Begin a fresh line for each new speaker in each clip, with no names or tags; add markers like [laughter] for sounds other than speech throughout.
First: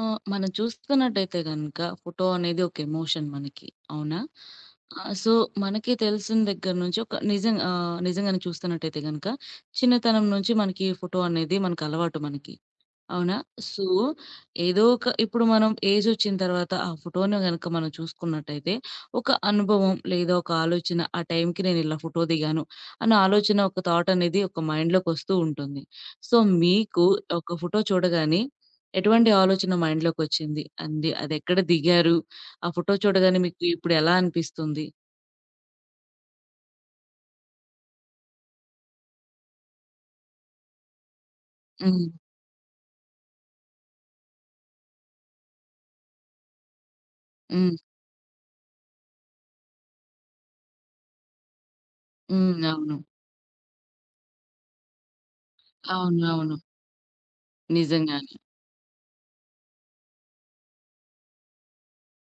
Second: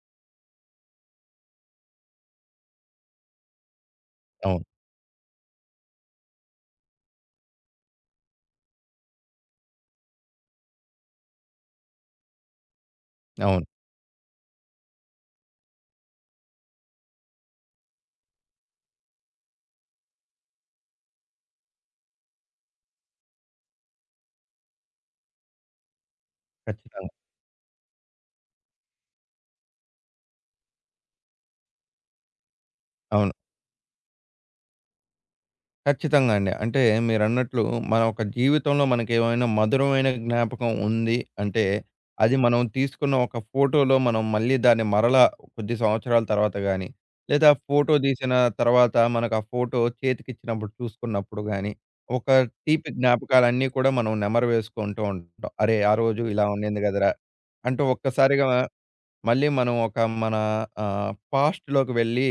ఆ! మనం చూస్తున్నట్టయితే గనక ఫోటో అనేది ఒక ఎమోషన్ మనకి. అవునా?
అవును.
సో, మనకి తెలిసిన దగ్గర నుంచి ఒక నిజంగా నిజంగానే చూస్తున్నట్టయితే గనక చిన్నతనం నుంచి మనకి ఫోటో అనేది మనకు అలవాటు మనకి. అవునా?
అవును.
సో, ఏదో ఒక ఇప్పుడు మనం ఏజొచ్చిన తర్వాత ఆ ఫోటోను గనక మనం చూసుకున్నట్టయితే, ఒక అనుభవం లేదా ఒక ఆలోచన ఆ టైంకి నేనిలా ఫోటో దిగాను అన్న ఆలోచన ఒక థాట్ అనేది ఒక మైండ్‌లోకొస్తూ ఉంటుంది. సో, మీకు
ఖచ్చితంగా.
ఒక ఫోటో చూడగానే ఎటువంటి ఆలోచన మైండ్‌లోకొచ్చింది? అండి అదెక్కడ దిగారు? ఆ ఫోటో
అవును.
చూడగానే మీకు ఇప్పుడెలా అనిపిస్తుంది?
ఖచ్చితంగా అండి. అంటే మీరన్నట్లు మన ఒక జీవితంలో మనకేమైనా మధురమైన జ్ఞాపకం ఉంది అంటే,
హ్మ్.
అది మనం తీసుకున్న ఒక ఫోటోలో మనం మళ్ళీ దాన్ని మరలా కొద్ది సంవత్సరాల తర్వాత గాని, లేదా
హ్మ్.
ఫోటో తీసిన తర్వాత మనకు ఆ ఫోటో చేతికిచ్చినప్పుడు చూసుకున్నప్పుడు గాని, ఒక
హ్మ్.
తీపి
అవును.
జ్ఞాపకాలన్నీ కూడా మనం నెమరు వేసుకుంటూ ఉంటాం. అరే! ఆ
అవును.
రోజు ఇలా
అవును.
ఉండింది గదరా! అంటూ
నిజంగానే.
ఒక్కసారిగా మళ్ళీ మనం ఒక మన పాస్ట్‌లోకి వెళ్ళి,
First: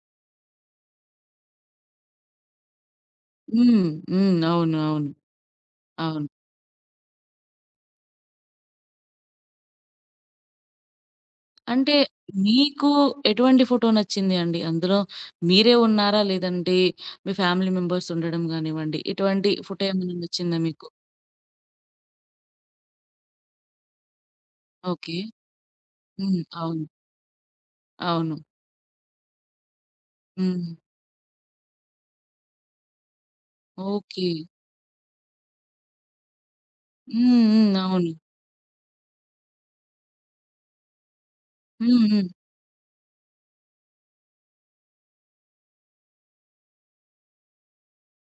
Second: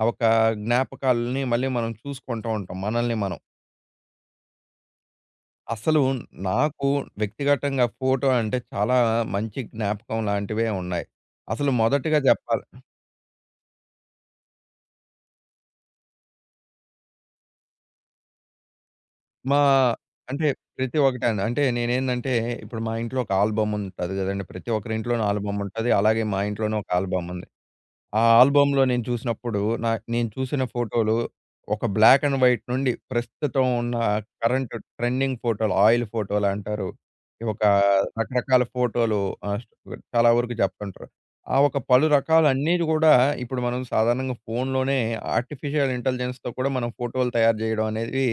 ఆ ఒక జ్ఞాపకాలని మళ్ళీ మనం చూసుకుంటూ ఉంటాం మనల్ని మనం.
హ్మ్. హ్మ్. అవును. అవును.
అసలు
అవును.
నాకు వ్యక్తిగతంగా ఫోటో అంటే చాలా మంచి జ్ఞాపకం లాంటివే ఉన్నాయి. అసలు
అంటే
మొదటగా చెప్పాలి
మీకు ఎటువంటి ఫోటో నచ్చింది అండి? అందులో మీరే ఉన్నారా? లేదంటే మీ ఫ్యామిలీ మెంబర్స్ ఉండడం గానివ్వండి, ఇటువంటి
మా
ఫోటో ఏమైనా
అంటే
నచ్చిందా మీకు?
ప్రతి ఒక్కటండి. అంటే నేనేందంటే ఇప్పుడు మా ఇంట్లో ఒక ఆల్బమ్ ఉంటది గదండీ! ప్రతి ఒక్కరి
ఓకే.
ఇంట్లోనూ ఆల్బమ్ ఉంటది. అలాగే
హ్మ్.
మా ఇంట్లోనూ
అవును.
ఒక ఆల్బమ్ ఉంది. ఆ
అవును.
ఆల్బమ్‌లో నేను చూసినప్పుడు, నేను చూసిన
హ్మ్.
ఫోటోలు ఒక బ్లాక్ అండ్ వైట్ నుండి ప్రస్తుతం ఉన్న
ఓకే.
కరెంట్ ట్రెండింగ్ ఫోటోలు, ఆయిల్ ఫోటోలంటారు.
హ్మ్.
ఒక
హ్మ్. అవును.
రకరకాల ఫోటోలు ఆహ్, చాలా వరకు చెప్తుంటారు. ఆ ఒక
హ్మ్.
పలు
హ్మ్.
రకాలన్నీ కూడా ఇప్పుడు మనం సాధారణంగా ఫోన్‌లోనే ఆర్టిఫిషియల్ ఇంటెలిజెన్స్‌తో కూడా మనం ఫోటోలు తయారు చేయడం అనేది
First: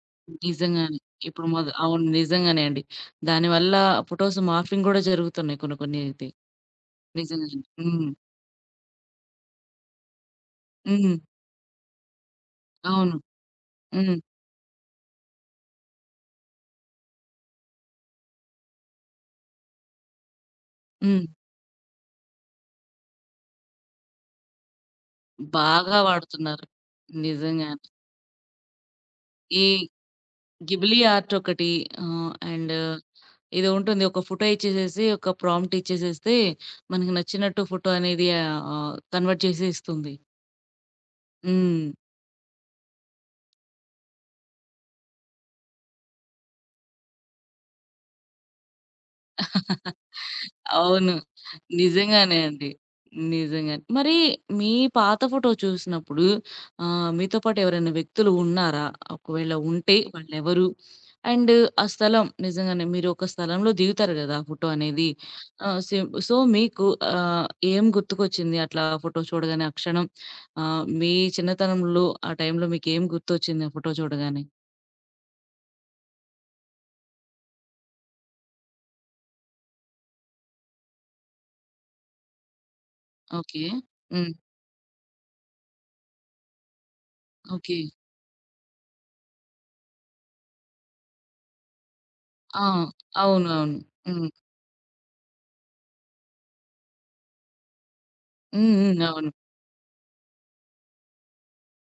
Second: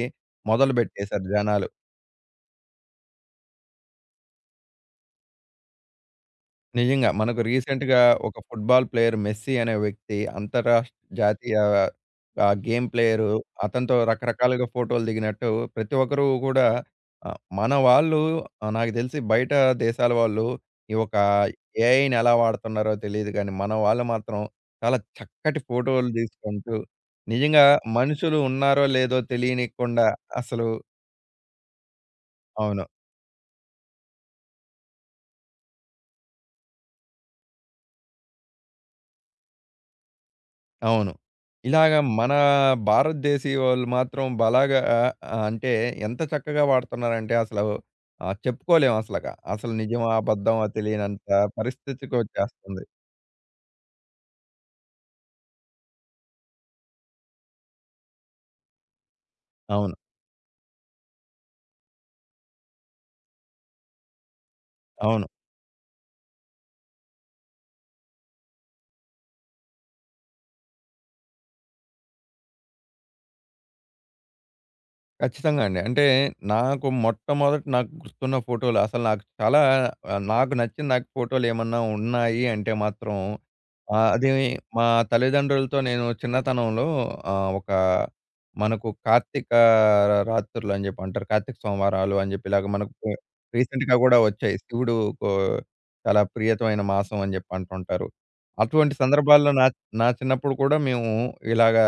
నిజంగానే.
మొదలుపెట్టేసారు
ఇప్పుడు మొద
జనాలు.
అవును. నిజంగానే అండి. దానివల్ల ఫోటోస్ మార్ఫింగ్ గూడా జరుగుతున్నాయి కొన్ని కొన్ని అయితే.
నిజంగా. మనకు
నిజంగానే.
రీసెంట్‌గా
హ్మ్.
ఒక ఫుట్‌బాల్ ప్లేయర్ మెస్సీ అనే వ్యక్తి అంతర్రాష్ట్ర
హ్మ్.
జాతీయ గేమ్
అవును.
ప్లేయరు. అతనితో
హ్మ్.
రకరకాలుగా ఫోటోలు దిగినట్టు ప్రతి ఒక్కరు కూడా మన వాళ్ళు నాకు తెలిసి బయట దేశాల వాళ్ళు ఈ ఒక
హ్మ్.
ఏఐని ఎలా వాడుతున్నారో తెలీదు గానీ, మన వాళ్ళు మాత్రం చాలా చక్కటి
బాగా
ఫోటోలు
వాడుతున్నారు.
తీసుకుంటూ నిజంగా
నిజంగానే.
మనుషులు ఉన్నారో లేదో
ఈ
తెలియనికుండా అసలు
గిబ్లీ ఆర్ట్ ఒకటి అండ్
అవును.
ఏదో ఉంటుంది. ఒక ఫోటో ఇచ్చేసేసి, ఒక ప్రాంప్ట్ ఇచ్చేసేస్తే, మనకి నచ్చినట్టు ఫోటో అనేది కన్వర్ట్ చేసి ఇస్తుంది.
అవును.
హ్మ్.
ఇలాగ మన భారతదేశీయోళ్ళు మాత్రం బలాగా అంటే ఎంత చక్కగా వాడుతున్నారంటే అసలు చెప్పుకోలేం అసలక. అసలు నిజమా? అబద్ధమా?
అవును.
తెలియనంత
నిజంగానే అండి.
పరిస్థితికొచ్చేస్తుంది.
నిజంగానే. మరి మీ పాత ఫోటో చూసినప్పుడు మీతో పాటు ఎవరైనా వ్యక్తులు ఉన్నారా? ఒకవేళ
అవును.
ఉంటే వాళ్ళెవరు? అండ్ ఆ స్థలం నిజంగానే మీరు ఒక స్థలంలో దిగుతారు గదా! ఆ ఫోటో అనేది.
అవును.
సేమ్ సో, మీకు ఆహ్, ఏం గుర్తుకొచ్చింది అట్లా ఆ ఫోటో చూడగానే ఆ క్షణం? మీ చిన్నతనంలో ఆ టైంలో మీకేం గుర్తొచ్చింది ఆ ఫోటో చూడగానే?
ఖచ్చితంగా అండి. అంటే మొట్టమొదట నాకు గుర్తున్న ఫోటోలు అసలు నాకు చాలా నాకు నచ్చిన నాకు ఫోటోలేమన్నా ఉన్నాయి అంటే మాత్రం
ఓకే.
అది
హ్మ్.
మా తల్లిదండ్రులతో నేను చిన్నతనంలో ఒక
ఓకే.
మనకు కార్తీక రాత్రులు అని జెప్పి అంటారు. కార్తీక సోమవారాలు అని జెప్పి
ఆ!
ఇలాగ మనకు
అవునవును.
రీసెంట్‌గా గూడా
హ్మ్.
వచ్చాయి. శివుడుకు చాలా ప్రియతమైన మాసం అని జెప్పి అంటుంటారు.
హ్మ్.
అటువంటి
హ్మ్. అవును.
సందర్భాల్లో నా నా చిన్నప్పుడు కూడా మేము ఇలాగా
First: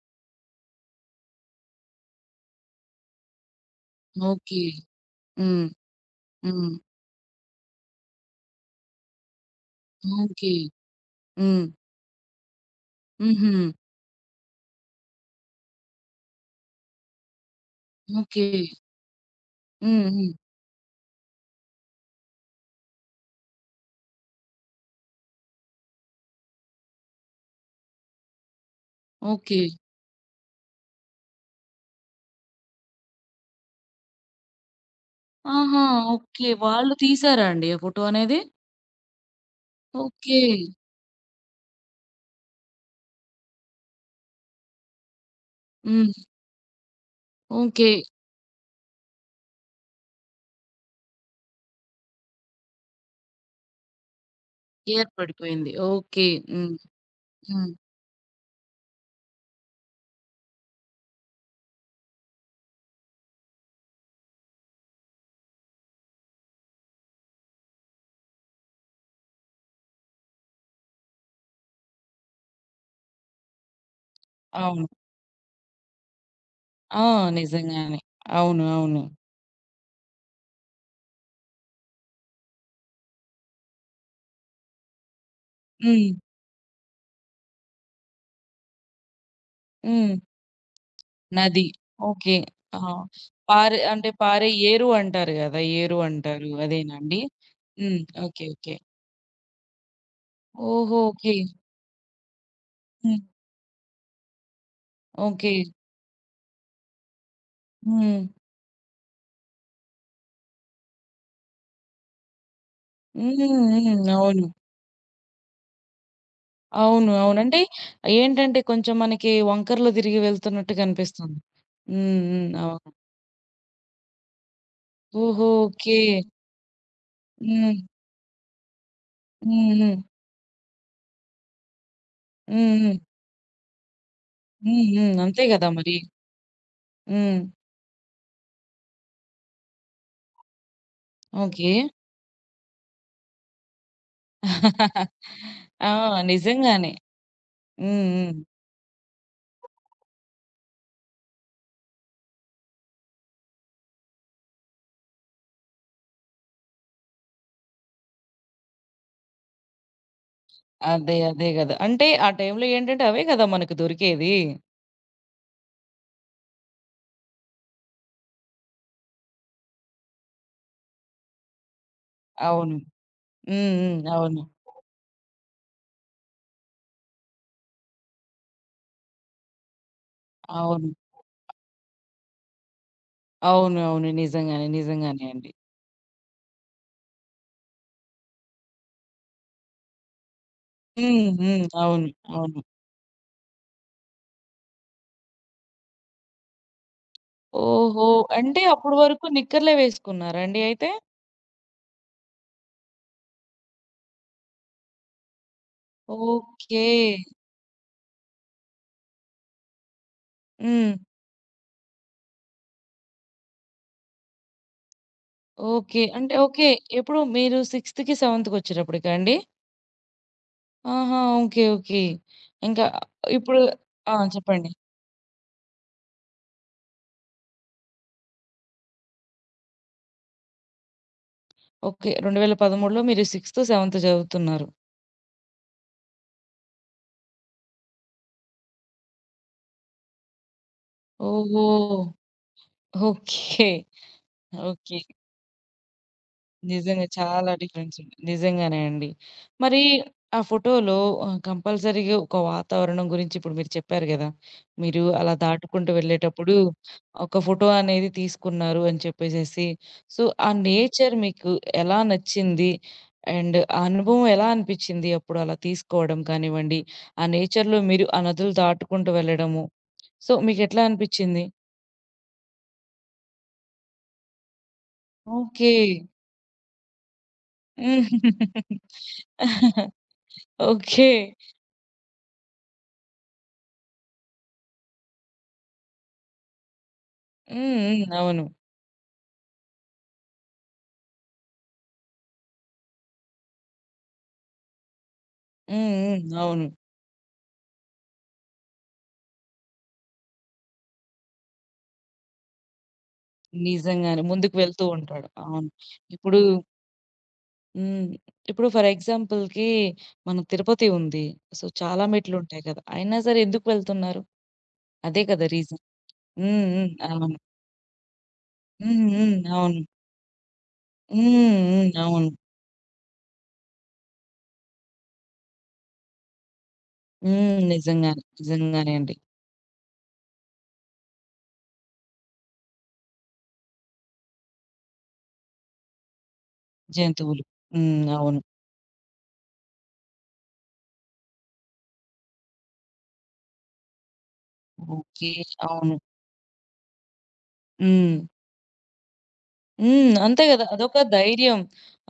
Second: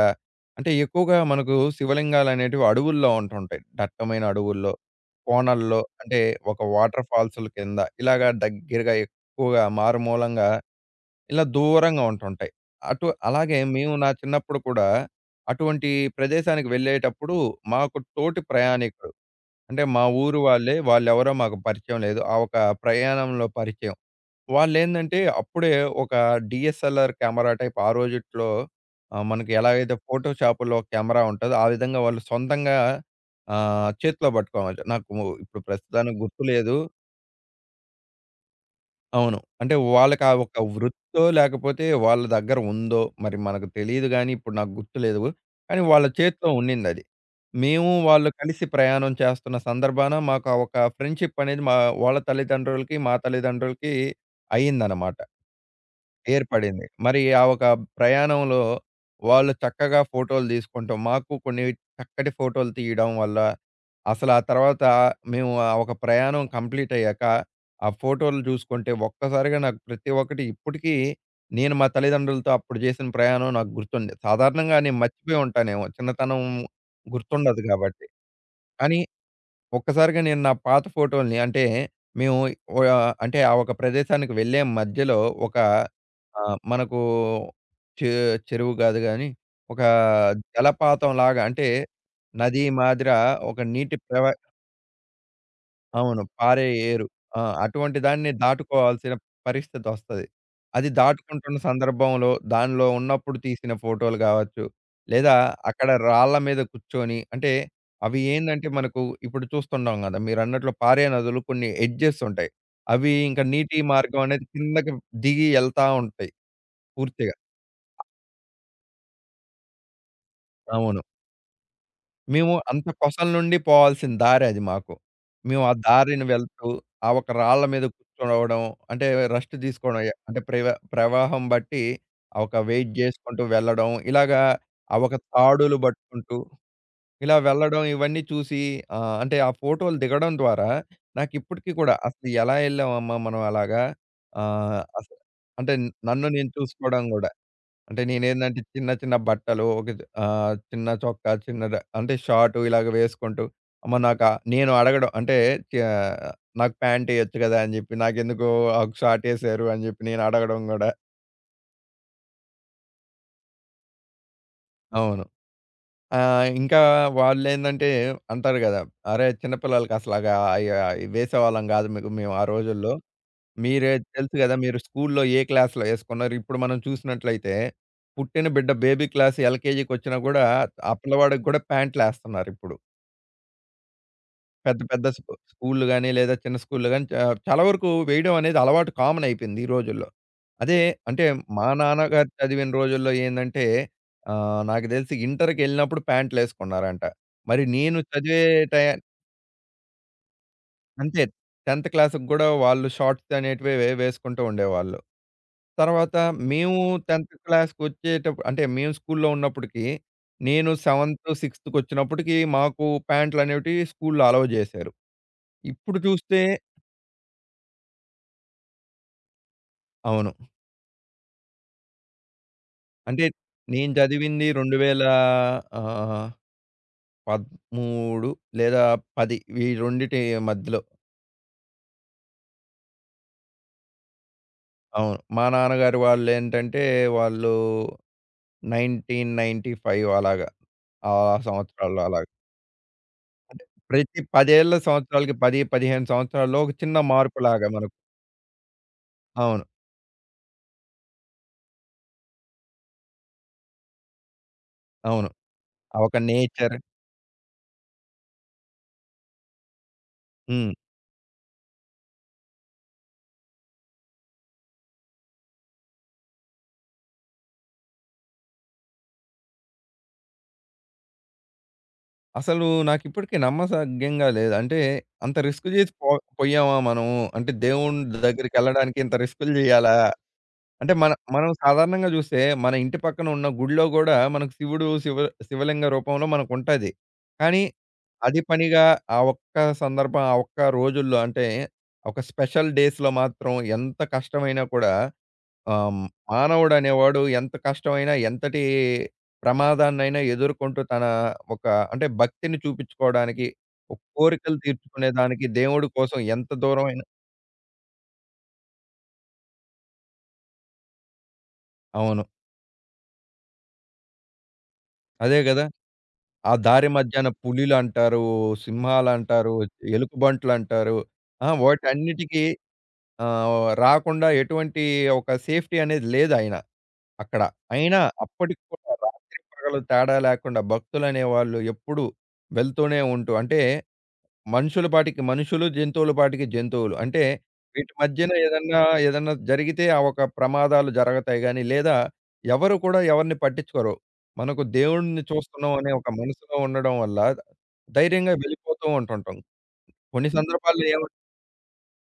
అంటే ఎక్కువగా మనకు శివలింగాలనేటివి అడవుల్లో ఉంటుంటాయి. దట్టమైన
ఓకే.
అడవుల్లో,
హ్మ్.
కోనల్లో అంటే ఒక
హ్మ్.
వాటర్ ఫాల్సుల కింద ఇలాగా దగ్గరగా ఎక్కువగా మారుమూలంగా
ఓకే.
ఇలా
హ్మ్.
దూరంగా ఉంటుంటాయి. అటు
హుహు.
అలాగే మేము నా చిన్నప్పుడు కూడా అటువంటి ప్రదేశానికి వెళ్ళేటప్పుడు మాకు తోటి
ఓకే.
ప్రయాణికుడు అంటే మా
హ్మ్. హ్మ్.
ఊరు వాళ్ళే వాళ్ళెవరో మాకు పరిచయం లేదు. ఆ ఒక ప్రయాణంలో పరిచయం. వాళ్ళేందంటే, అప్పుడే ఒక డీఎస్ఎల్ఆర్ కెమెరా టైప్ ఆ రోజుట్లో మనకి
ఓకే.
ఎలాగైతే ఫోటో షాపులో కెమెరా ఉంటదో, ఆ విధంగా వాళ్ళు సొంతంగా చేతిలో పట్టుకోవాలి. నాకు ఇప్పుడు
ఆహా!
ప్రస్తుతానికి
ఓకే.
గుర్తులేదు.
వాళ్ళు తీసారా అండి ఆ ఫోటో అనేది?
అవును. అంటే వాళ్ళకి ఆ
ఓకే.
ఒక వృత్తో, లేకపోతే వాళ్ళ దగ్గర ఉందో మరి మనకు తెలీదు గానీ, ఇప్పుడు నాకు గుర్తులేదు. కానీ వాళ్ళ
హ్మ్.
చేతిలో ఉండిందది.
ఓకే.
మేము వాళ్ళు కలిసి ప్రయాణం చేస్తున్న సందర్భాన మాకు ఆ ఒక ఫ్రెండ్‌షిప్ అనేది మా వాళ్ళ తల్లిదండ్రులకి, మా తల్లిదండ్రులకి అయిందనమాట.
ఏర్పడిపోయింది. ఓకే. హ్మ్.
ఏర్పడింది. మరి ఆ ఒక
హ్మ్.
ప్రయాణంలో వాళ్ళు చక్కగా ఫోటోలు తీసుకుంటాం. మాకు కొన్ని చక్కటి ఫోటోలు తీయడం వల్ల, అసలు ఆ తర్వాత మేము ఆ ఒక ప్రయాణం కంప్లీట్ అయ్యాక, ఆ ఫోటోలు చూసుకుంటే ఒక్కసారిగా నాకు ప్రతి ఒక్కటి ఇప్పటికీ నేను మా తల్లిదండ్రులతో అప్పుడు చేసిన ప్రయాణం నాకు గుర్తుంది. సాధారణంగా
అవును.
నేను మర్చిపోయి ఉంటానేమో. చిన్నతనం
ఆ!
గుర్తుండదు
నిజంగానే.
కాబట్టి.
అవును.
కానీ
అవును.
ఒక్కసారిగా నేను నా పాత ఫోటోల్ని అంటే మేము ఓ- అంటే ఆ ఒక ప్రదేశానికి వెళ్ళే మధ్యలో ఒక
హ్మ్.
ఆ, మనకు చెరువు కాదు కానీ ఒక
హ్మ్.
జలపాతం లాగా
నది.
అంటే
ఓకే.
నది
ఆ!
మాదిర ఒక
పారే
నీటి
అంటే
ప్రవా
పారే ఏరు అంటారు గదా! ఏరు
అవును.
అంటారు.
పారే
అదేనా
ఏరు.
అండి?
ఆ!
హ్మ్.
అటువంటి దాన్ని
ఓకే. ఓకే.
దాటుకోవాల్సిన పరిస్థితొస్తది. అది
ఓహో! ఓకే.
దాటుకుంటున్న సందర్భంలో, దానిలో
హ్మ్.
ఉన్నప్పుడు తీసిన ఫోటోలు గావచ్చు, లేదా
ఓకే.
అక్కడ రాళ్ళ మీద కూర్చొని అంటే, అవి
హ్మ్.
ఏందంటే మనకు ఇప్పుడు చూస్తుంటాం గదా! మీరన్నట్లు పారే నదులు కొన్ని ఎడ్జెస్ ఉంటాయి. అవి
హ్మ్.
ఇంకా నీటి
హ్మ్.
మార్గం
అవును.
అనేది కిందకి దిగి ఎళ్తా ఉంటాయి
అవును.
పూర్తిగా.
అవును. అంటే ఏంటంటే కొంచెం మనకి వంకర్లో తిరిగి వెళ్తున్నట్టు
అవును.
కనిపిస్తుంది. హ్మ్. హ్మ్.
మేము అంత
అవును.
కొసల నుండి పోవాల్సిన దారది మాకు.
ఓహో!
మేము ఆ
ఓకే.
దారిన వెళ్తూ, ఆ ఒక రాళ్ళ
హ్మ్.
మీద కూర్చోవడం, అంటే రెస్ట్
హ్మ్. హ్మ్.
తీసుకోవడం అంటే ప్రవాహం బట్టి ఆ ఒక
హ్మ్.
వెయిట్
హ్మ్.
జేసుకుంటూ వెళ్ళడం, ఇలాగా
హ్మ్.
ఆ
హ్మ్.
ఒక
అంతే గదా!
తాడులు
మరి.
పట్టుకుంటూ, ఇలా
హ్మ్.
వెళ్ళడం ఇవన్నీ చూసి అంటే ఆ ఫోటోలు దిగడం ద్వారా నాకిప్పటికి
ఓకే.
కూడా అసలు ఎలా ఎళ్ళామమ్మా మనం అలాగా అసలు అంటే
ఆ!
నన్ను నేను
నిజంగానే.
చూసుకోవడం గూడా. అంటే
హ్మ్. హ్మ్.
నేనేందంటే చిన్న చిన్న బట్టలు ఒక చిన్న చొక్కా, చిన్న అంటే షార్ట్ ఇలాగ వేసుకుంటూ అమ్మ నాకా నేను అడగడం అంటే చ నాకు ప్యాంట్ ఎయొచ్చు కదా! అని జెప్పి నాకెందుకు ఆకు షార్ట్ ఎసారు అని జెప్పి నేను అడగడం గూడా.
అదే. అదే గదా! అంటే ఆ టైంలో ఏంటంటే అవే గదా! మనకు దొరికేది.
అవును. ఇంకా వాళ్ళేందంటే అంటారు గదా! "అరే! చిన్న పిల్లలకి అసలగా అయి వేసేవాళ్ళం గాదు మీకు మేము ఆ
అవును.
రోజుల్లో."
హ్మ్.
మీరే
హ్మ్.
తెలుసు
అవును.
గదా! మీరు స్కూల్లో ఏ క్లాస్‌లో ఏసుకున్నారు. ఇప్పుడు మనం చూసినట్లయితే, పుట్టిన బిడ్డ బేబీ క్లాస్ ఎల్‌కేజీకొచ్చినా గూడా,
అవును.
ఆ పిల్లవాడికి గూడా ప్యాంట్‌లేస్తన్నారిప్పుడు.
అవును. అవును. నిజంగానే.
పెద్ద పెద్ద
నిజంగానే అండి.
స్కూల్‌లు గాని, లేదా చిన్న స్కూల్‌లు గాని, చాలా వరకు వేయడం అనేది అలవాటు కామన్ అయిపోయింది ఈ రోజుల్లో. అదే అంటే
హ్మ్. హ్మ్.
మా
అవును.
నాన్నగారు
అవును.
చదివిన రోజుల్లో ఏందంటే, నాకు దెలిసి ఇంటర్‌కెళ్ళినప్పుడు ప్యాంట్‌లేసుకున్నారంట. మరి నేను
ఓహో!
చదివే
అంటే
టయ
అప్పటి వరకు నిక్కర్లే వేసుకున్నారా అండి అయితే?
అంతే 10థ్ క్లాస్‌కి గూడా వాళ్ళు షార్ట్స్ అనేటివే వేసుకుంటూ ఉండేవాళ్ళు. తర్వాత మేము
ఓకే.
10థ్ క్లాస్‌కొచ్చేటప్పుడు అంటే మేము స్కూల్లో ఉన్నప్పటికి, నేను
హ్మ్.
7థ్, 6థ్‌కొచ్చినప్పటికి మాకు ప్యాంట్లనేటివి స్కూల్లో అలౌ జేశారు. ఇప్పుడు
ఓకే. అంటే
చూస్తే
ఓకే. ఎప్పుడు మీరు 6థ్‌కి, 7థ్‌కొచ్చేటప్పటికా అండి?
అవును.
ఆహా! ఓకే. ఓకే. ఇంకా
అంటే
ఇప్పుడు
నేను
ఆ!
చదివింది
చెప్పండి.
2000 ఆహ్, 13 లేదా 10 ఈ రెండిటి మధ్యలో.
ఓకే. 2013లో మీరు 6థ్, 7థ్ చదువుతున్నారు.
అవును. మా నాన్నగారు వాళ్ళేంటంటే వాళ్ళు 1995 అలాగా. ఆ
ఓహో!
సంవత్సరాల్లో అలాగా. అంటే
ఓకే.
ప్రతి 10 ఏళ్ల
ఓకే.
సంవత్సరాలకి 10, 15 సంవత్సరాల్లో ఒక చిన్న
నిజంగా చాలా
మార్పులాగా
డిఫరెన్స్
మనకు
ఉంది. నిజంగానే అండి.
అవును.
మరి ఆ ఫోటోలో కంపల్సరీగా ఒక వాతావరణం గురించి ఇప్పుడు మీరు చెప్పారు గదా! మీరు
అవును.
అలా దాటుకుంటూ
ఆ ఒక
వెళ్ళేటప్పుడు
నేచర్
ఒక ఫోటో అనేది తీసుకున్నారు అని చెప్పేసేసి. సో, ఆ
హ్మ్.
నేచర్ మీకు ఎలా నచ్చింది? అండ్ ఆ అనుభవం ఎలా అనిపిచ్చింది? అప్పుడు అలా తీసుకోవడం కానివ్వండి, ఆ నేచర్‌లో మీరు ఆ నదులు దాటుకుంటూ వెళ్ళడము. సో, మీకెట్లా అనిపిచ్చింది?
అసలు నాకిప్పటికి నమ్మసగ్యంగా లేదు. అంటే అంత రిస్క్
ఓకే.
చేసి పోయామా మనం? అంటే దేవుని
[laughs] హ్మ్.
దగ్గరికెళ్ళడానికి ఇంత రిస్కులు చేయాలా? అంటే
ఓకే.
మనం సాధారణంగా చూస్తే మన ఇంటి పక్కన ఉన్న గుడిలో గూడా మనకు శివుడు శివ శివలింగ రూపంలో మనకుంటది. కానీ
హ్మ్. హ్మ్.
అది
అవును.
పనిగా ఆ ఒక్క సందర్భం, ఆ ఒక్క రోజుల్లో అంటే ఒక స్పెషల్ డేస్‌లో మాత్రం ఎంత కష్టమైనా కూడా
హ్మ్.
ఆహ్,
హ్మ్. అవును.
మానవుడనేవాడు ఎంత కష్టమైనా, ఎంతటి ప్రమాదాన్నైనా ఎదుర్కొంటూ తన ఒక అంటే భక్తిని చూపించుకోవడానికి, ఒక
నిజంగానే. ముందుకు
కోరికలు
వెళ్తూ ఉంటాడు.
తీర్చుకునేదానికి
అవును.
దేవుడి కోసం
ఇప్పుడు
ఎంత దూరమైన
హ్మ్. ఇప్పుడు ఫర్ ఎగ్జాంపుల్‌కి మన తిరుపతి ఉంది. సో, చాలా
అవును.
మెట్లుంటాయి కదా! అయినా సరే ఎందుకు వెళ్తున్నారు? అదే
అదే
కదా
గదా!
రీజన్.
ఆ
హ్మ్.
దారి
హ్మ్.
మధ్యాన
అవును.
పులులంటారు,
హ్మ్. హ్మ్.
సింహాలంటారు,
అవును.
ఎలుగుబంట్లంటారు. ఆ!
హ్మ్. హ్మ్. అవును.
వాటన్నిటికి రాకుండా ఎటువంటి ఒక సేఫ్టీ అనేది లేదాయన అక్కడ.
హ్మ్.
అయినా
నిజంగానే.
అప్పటికి కూడా
నిజంగానే అండి.
రాత్రి పగలు తేడా లేకుండా భక్తులనేవాళ్ళు ఎప్పుడూ వెళ్తూనే ఉంటూ అంటే మనుషుల పాటికి మనుషులు, జంతువుల పాటికి జంతువులు. అంటే
జంతువులు.
వీటి
హ్మ్.
మధ్యన
అవును.
ఏదన్నా జరిగితే ఆ ఒక ప్రమాదాలు జరగతాయి గానీ, లేదా ఎవరు కూడా ఎవరిని పట్టించుకోరు. మనకు దేవుడిని
ఓకే.
చూస్తున్నాం అనే
అవును.
ఒక మనసులో ఉండడం వల్ల
హ్మ్.
ధైర్యంగా వెళ్ళిపోతూ ఉంటుంటాం.
హ్మ్.
కొన్ని
అంతే గదా!
సందర్భాల్లో
అదొక ధైర్యం.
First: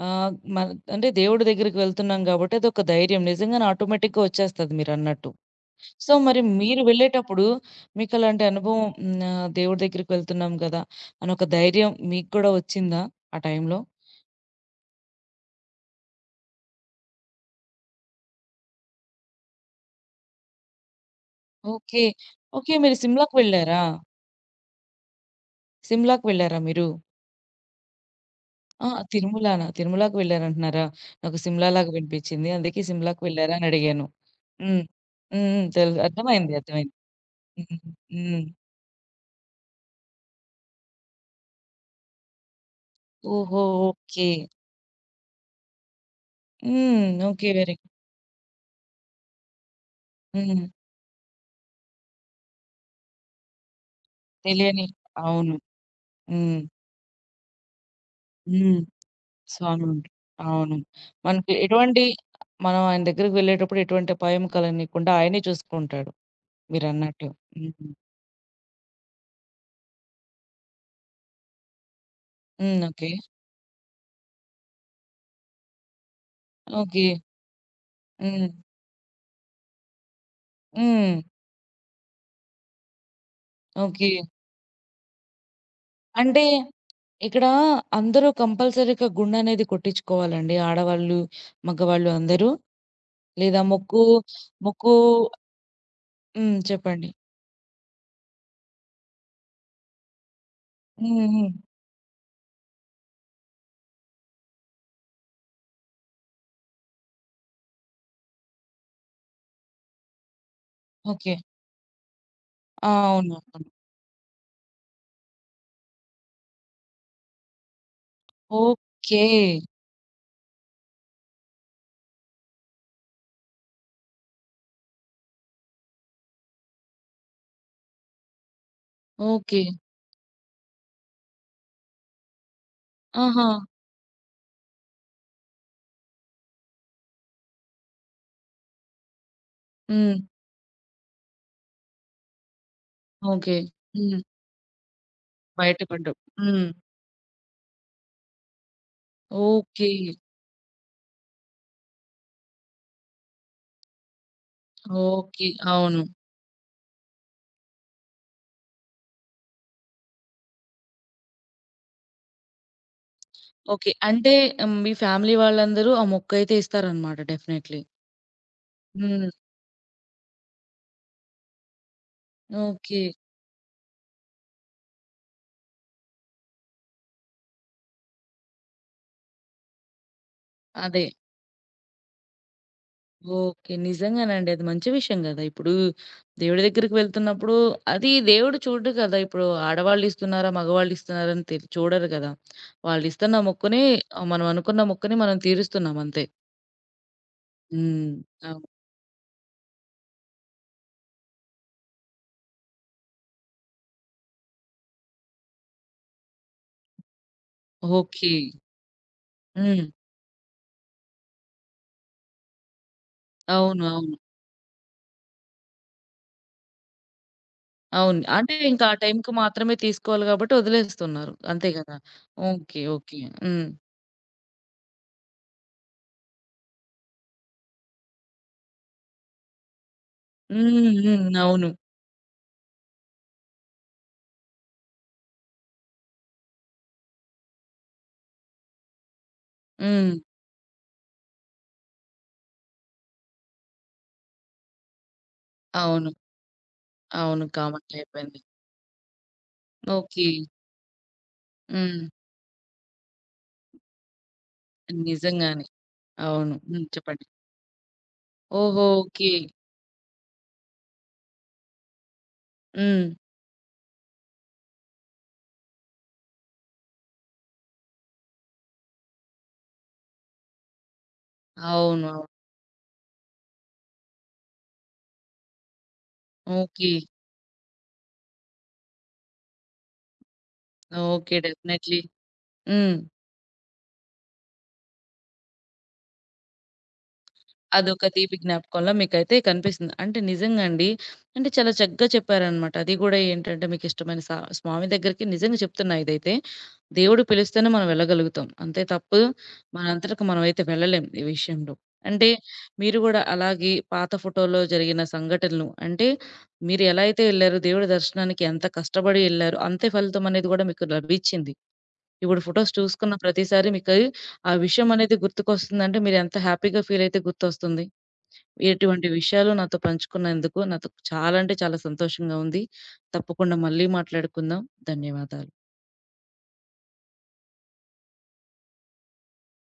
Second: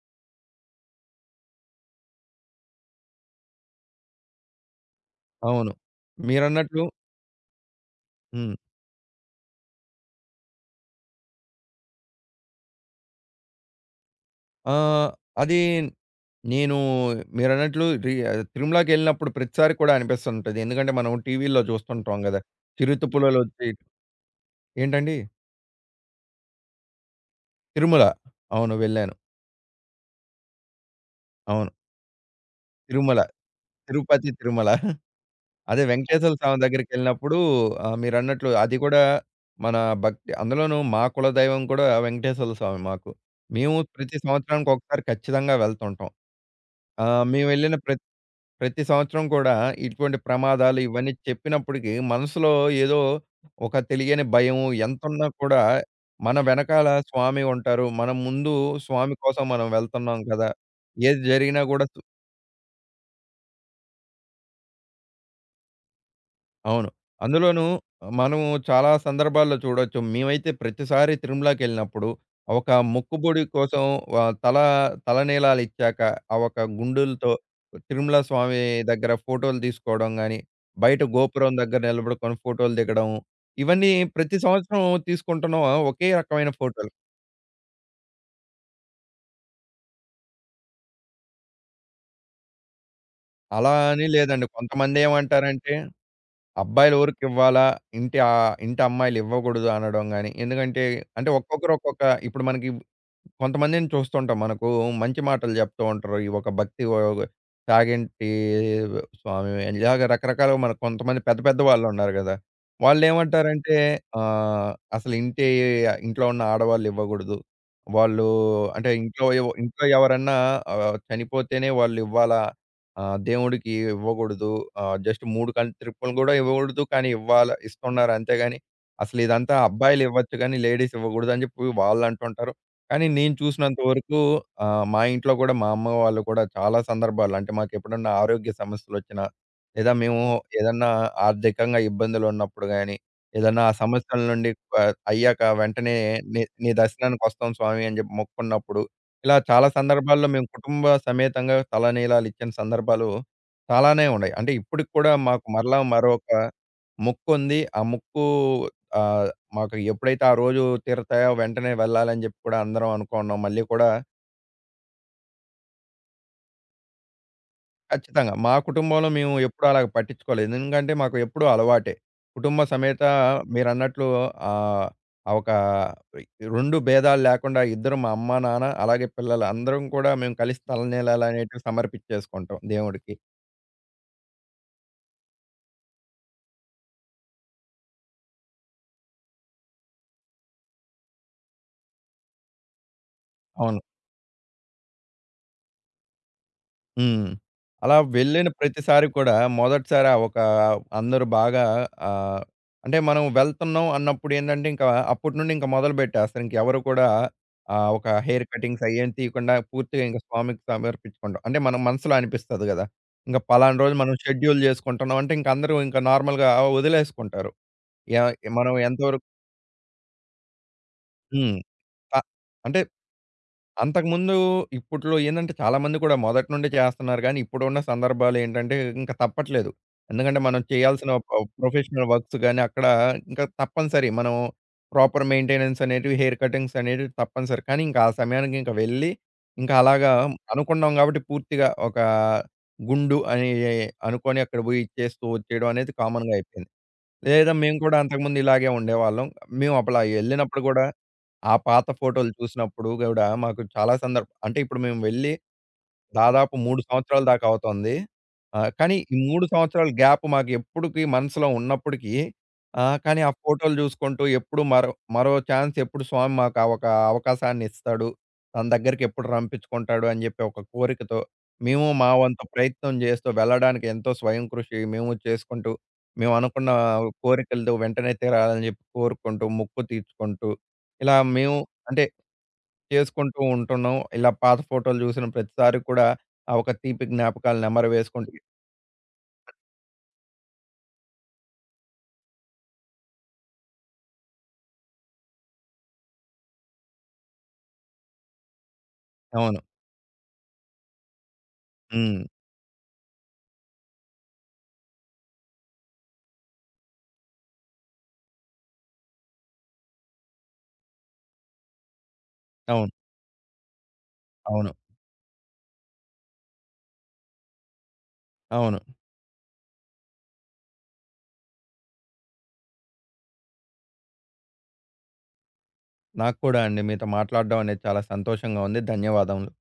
మన అంటే దేవుడి దగ్గరికి వెళ్తున్నాం గాబట్టి అదొక ధైర్యం. నిజంగానే ఆటోమేటిక్‌గా వచ్చేస్తది మీరన్నట్టు.
అవును.
సో, మరి మీరు
మీరన్నట్లు
వెళ్ళేటప్పుడు మీకలాంటి
హ్మ్.
అనుభవం హ్మ్. దేవుడి దగ్గరికి వెళ్తున్నాం గదా! అనొక ధైర్యం మీకు కూడా వచ్చిందా ఆ టైంలో?
ఆహ్, అది నేను మీరన్నట్లు తిరుమలకెళ్ళినప్పుడు ప్రతిసారి కూడా అనిపిస్తుంటది. ఎందుకంటే మనం టీవీల్లో
ఓకే.
చూస్తుంటాం గదా!
ఓకే. మీరు సిమ్లాకి
చిరుతపులులొచ్చి
వెళ్లారా?
ఏంటండి?
సిమ్లాకి వెళ్లారా మీరు?
తిరుమల. అవును.
ఆ!
వెళ్ళాను.
తిరుమలానా? తిరుమలాకి వెళ్లారంటున్నారా? నాకు సిమ్లా
అవును.
లాగా వినిపించింది. అందుకే
తిరుమల.
సిమ్లాకి వెళ్లారా అని అడిగాను.
తిరుపతి, తిరుమల.
హ్మ్. హ్మ్. హ్మ్.
అదే
తెల్
వెంకటేశ్వర
అర్థమైంది.
స్వామి
అర్థమైంది.
దగ్గరికెళ్ళినప్పుడు
హ్మ్. హ్మ్.
మీరన్నట్లు అది కూడా మన భక్తి అందులోనూ మా కులదైవం కూడా వెంకటేశ్వర స్వామి మాకు.
ఓహో!
మేము ప్రతి
ఓకే.
సంవత్సరానికి ఒకసారి ఖచ్చితంగా వెళ్తుంటాం.
హ్మ్. ఓకే. వెరీ
మేమెళ్ళిన
గుడ్.
ప్రతి ప్రతి సంవత్సరం కూడా ఇటువంటి
హ్మ్.
ప్రమాదాలు ఇవన్నీ చెప్పినప్పటికి మనసులో ఏదో ఒక తెలియని భయం
తెలియని
ఎంతున్నా
అవును.
కూడా మన
హ్మ్.
వెనకాల స్వామి ఉంటారు. మనం ముందు
హ్మ్.
స్వామి కోసం మనం
స్వామి ఉంటారు.
వెళ్తున్నాం కదా!
అవును.
ఏది
మనకి
జరిగినా కూడా
ఎటువంటి మనం ఆయన దగ్గరికి వెళ్ళేటప్పుడు ఎటువంటి అపాయం కలగనీయకుండా ఆయనే చూసుకుంటాడు
అవును.
మీరన్నట్టు.
అందులోనూ
హ్మ్.
మనము చాలా సందర్భాల్లో చూడొచ్చు. మేమైతే ప్రతిసారి తిరుమలకెళ్ళినప్పుడు ఒక
హ్మ్. ఓకే.
మొక్కుబడి కోసం ఆహ్, తల తలనీలాలిచ్చాక ఆ ఒక
ఓకే.
గుండులతో తిరుమల
హ్మ్.
స్వామి దగ్గర ఫోటోలు తీసుకోవడం గాని, బయట
హ్మ్.
గోపురం దగ్గర నిలబడుకొని ఫోటోలు దిగడం. ఇవన్నీ
ఓకే.
ప్రతి సంవత్సరం తీసుకుంటున్నాం ఒకే
అంటే
రకమైన ఫోటోలు.
ఇక్కడ అందరూ కంపల్సరీగా గుండనేది కొట్టించుకోవాలండి. ఆడవాళ్ళు, మగవాళ్ళు అందరూ? లేదా
అలా
మొక్కు
అని లేదండి.
మొక్కు
కొంతమందేమంటారంటే
హ్మ్.
అబ్బాయిలు
చెప్పండి.
ఊరికివ్వాలా? ఇంటి అమ్మాయిలు ఇవ్వకూడదు అనడం గాని. ఎందుకంటే
హ్మ్.
అంటే
హ్మ్.
ఒక్కొక్కరు ఒక్కొక్క ఇప్పుడు మనకి కొంతమందిని చూస్తుంటాం. మనకు మంచి మాటలు చెప్తూ ఉంటారు. ఈ ఒక భక్తి ఓగ సాగింటి స్వామి ఇలాగ రకరకాలుగా మనకు కొంతమంది
ఓకే.
పెద్ద పెద్ద వాళ్ళున్నారు గదా!
అవునవును.
వాళ్ళేమంటారంటే అసలు ఇంట్లో ఉన్న ఆడవాళ్ళు ఇవ్వగూడదు. వాళ్ళు అంటే
ఓకే.
ఇంట్లో ఎవరన్నా చనిపోతేనే వాళ్ళు ఇవ్వాలా దేవుడికి ఇవ్వగూడదు. జస్ట్ 3 కంట్రిప్పులు గూడా ఇవ్వగూడదు. కానీ ఇవ్వాల ఇస్తున్నారు అంతేగాని అసలు ఇదంతా
ఓకే.
అబ్బాయిలు ఇవ్వచ్చు గానీ లేడీస్ ఇవ్వగూడదు అని జెప్పి వాళ్ళంటుంటారు. కానీ నేను
ఆహా!
చూసినంత వరకు మా ఇంట్లో కూడా మా అమ్మ వాళ్ళు కూడా చాలా సందర్భాల్లో అంటే మాకెప్పుడన్నా ఆరోగ్య సమస్యలొచ్చినా, లేదా
హ్మ్.
మేము ఏదన్నా ఆర్థికంగా ఇబ్బందులున్నప్పుడు గాని,
ఓకే.
ఏదన్నా ఆ
హ్మ్.
సమస్యల నుండి అయ్యాక వెంటనే
బయటపడ్డావు.
నీ
హ్మ్.
నీ దర్శనానికొస్తాం స్వామి అని జెప్పి మొక్కుకున్నప్పుడు, ఇలా చాలా
ఓకే.
సందర్భాల్లో మేము కుటుంబ సమేతంగా తలనీలాలిచ్చిన సందర్భాలు చాలానే ఉన్నాయి. అంటే ఇప్పటికి కూడా మాకు
ఓకే.
మరలా
అవును.
మరొక మొక్కుంది. ఆ మొక్కు ఆహ్ మాకు ఎప్పుడైతే ఆ రోజు తీరతాయో వెంటనే వెళ్ళాలని జెప్పి కూడా అందరం అనుకున్నాం. మళ్ళీ కూడా
ఓకే. అంటే హ్మ్, మీ ఫ్యామిలీ వాళ్ళందరూ ఆ మొక్కయితే ఇస్తారనమాట డెఫినైట్‌లీ.
ఖచ్చితంగా. మా కుటుంబంలో
హ్మ్.
మేము ఎప్పుడు అలాగ పట్టించుకోలేదు. ఎందుకంటే మాకు ఎప్పుడూ అలవాటే. కుటుంబ
ఓకే.
సమేత మీరన్నట్లు ఆహ్, ఆ ఆ ఒక 2 భేదాలు లేకుండా ఇద్దరం మా అమ్మ, నాన్న అలాగే పిల్లలు అందరం కూడా మేము కలిసి
అదే.
తలనీలాలనేటివి సమర్పించేసుకుంటాం దేవుడికి.
ఓకే. నిజంగానండి. అది మంచి విషయం గదా! ఇప్పుడు దేవుడి దగ్గరికి వెళ్తున్నప్పుడు అది దేవుడు చూడడు కదా! ఇప్పుడు ఆడవాళ్ళిస్తున్నారా, మగవాళ్ళిస్తున్నారా అని తెల్ చూడరు గదా! వాళ్ళిస్తున్న
అవును.
మొక్కుని మనం అనుకున్న మొక్కుని మనం తీరుస్తున్నాం అంతే.
హ్మ్. అలా
హ్మ్.
వెళ్ళిన
అవును.
ప్రతిసారి కూడా మొదటిసారి ఆ ఒక అందరూ బాగా ఆహ్, అంటే మనం వెళ్తున్నాం అన్నప్పుడు ఏందంటే ఇంకా అప్పటి నుండి ఇంకా మొదలుపెట్టేస్తారు. ఇంకెవరు కూడా ఒక
ఓకే.
హెయిర్ కటింగ్స్ అయ్యేం తీయకుండా
హ్మ్.
పూర్తిగా ఇంక స్వామికి సమర్పించుకుంటాం. అంటే మన మనసులో అనిపిస్తది గదా! ఇంక పలానా
అవును.
రోజు మనం
అవును.
షెడ్యూల్ జేసుకుంటున్నాం అంటే ఇంక అందరూ ఇంక నార్మల్‌గా వదిలేసుకుంటారు. య
అవును. అంటే
మనం
ఇంకా ఆ
ఎంతవరకు
టైంకి మాత్రమే తీసుకోవాలి కాబట్టి వదిలేస్తున్నారు.
హ్మ్.
అంతే కదా!
అ అంటే
ఓకే. ఓకే. హ్మ్.
అంతకుముందు ఇప్పట్లో ఏందంటే చాలామంది కూడా మొదటి నుండి చేస్తన్నారు గానీ, ఇప్పుడున్న సందర్భాలేంటంటే ఇంక తప్పట్లేదు. ఎందుకంటే మనం
హ్మ్.
చేయాల్సిన
హ్మ్. అవును.
ప్రొఫెషనల్ వర్క్స్ గానీ, అక్కడ ఇంకా తప్పనిసరి. మనం ప్రాపర్ మెయింటెనెన్స్ అనేటివి, హెయిర్ కటింగ్స్ అనేటివి తప్పనిసరి. కానీ ఇంకా ఆ సమయానికి ఇంక వెళ్ళి, ఇంకా
హ్మ్.
అలాగా అనుకున్నాం కాబట్టి పూర్తిగా ఒక గుండు అని అనుకోని అక్కడ పోయి ఇచ్చేస్తూ వచ్చేయడం అనేది
అవును.
కామన్‌గా అయిపోయింది.
అవును.
లేదా మేము
కామన్
కూడా
అయిపోయింది.
అంతకుముందు ఇలాగే ఉండేవాళ్ళం. మేము అప్పుడు
ఓకే.
వెళ్ళినప్పుడు కూడా ఆ పాత
హ్మ్.
ఫోటోలు చూసినప్పుడు గూడా మాకు చాలా సందర్భ అంటే ఇప్పుడు మేము వెళ్ళి,
నిజంగానే. అవును.
దాదాపు 3
హ్మ్.
సంవత్సరాల
చెప్పండి.
దాకా అవుతోంది.
ఓహో!
కానీ ఈ
ఓకే.
3 సంవత్సరాల గ్యాప్ మాకు ఎప్పుడుకి మనసులో ఉన్నప్పటికీ
హ్మ్.
కానీ ఆ ఫోటోలు జూసుకుంటూ ఎప్పుడు మరో మరో ఛాన్స్ ఎప్పుడు స్వామి మాకు ఆ ఒక అవకాశాన్ని ఇస్తాడు. తన దగ్గరికి ఎప్పుడు రంపించుకుంటాడు అని జెప్పి ఒక కోరికతో మేము
అవును.
మా
అవును.
వంతు ప్రయత్నం జేస్తూ వెళ్ళడానికి ఎంతో స్వయం కృషి మేము చేసుకుంటూ, మేము అనుకున్న
ఓకే.
కోరికలు వెంటనే తీరాలని జెప్పి కోరుకుంటూ, మొక్కు తీర్చుకుంటూ ఇలా
ఓకే.
మేము
డెఫినైట్‌లీ.
అంటే
హ్మ్.
చేసుకుంటూ ఉంటున్నాం. ఇలా పాత ఫోటోలు జూసిన ప్రతిసారి కూడా ఆ ఒక తీపి జ్ఞాపకాలు
అదొక
నెమరవేసుకుంటూ
తీపి జ్ఞాపకంలా మీకైతే కనిపిస్తుంది. అంటే నిజంగా అండి. అంటే చాలా చక్కగా చెప్పారనమాట. అది గూడా ఏంటంటే మీకిష్టమైన సా స్వామి దగ్గరికి నిజంగా చెప్తున్నా ఇదైతే. దేవుడు పిలిస్తేనే మనం వెళ్ళగలుగుతాం. అంతే తప్పు
అవును.
మనంతటకి మనమైతే వెళ్ళలేం ఈ విషయంలో.
హ్మ్.
అంటే మీరు గూడా అలాగే పాత ఫోటోలో జరిగిన సంఘటనలు అంటే మీరు ఎలా అయితే ఎళ్లారో దేవుడి దర్శనానికి ఎంత కష్టపడి ఎళ్లారో అంతే ఫలితం అనేది గూడా మీకు లభించింది. ఇప్పుడు ఫోటోస్
అవును.
చూసుకున్న ప్రతిసారి మీకు ఆ
అవును.
విషయం అనేది గుర్తుకొస్తుందంటే మీరెంత హ్యాపీగా ఫీల్ అయితే గుర్తొస్తుంది?
అవును.
ఇటువంటి విషయాలు నాతో పంచుకున్నందుకు నాతో చాలా అంటే చాలా సంతోషంగా ఉంది. తప్పకుండా మళ్ళీ మాట్లాడుకుందాం. ధన్యవాదాలు.
నాకు కూడా అండి. మీతో మాట్లాడడం అనేది చాలా సంతోషంగా ఉంది. ధన్యవాదములు.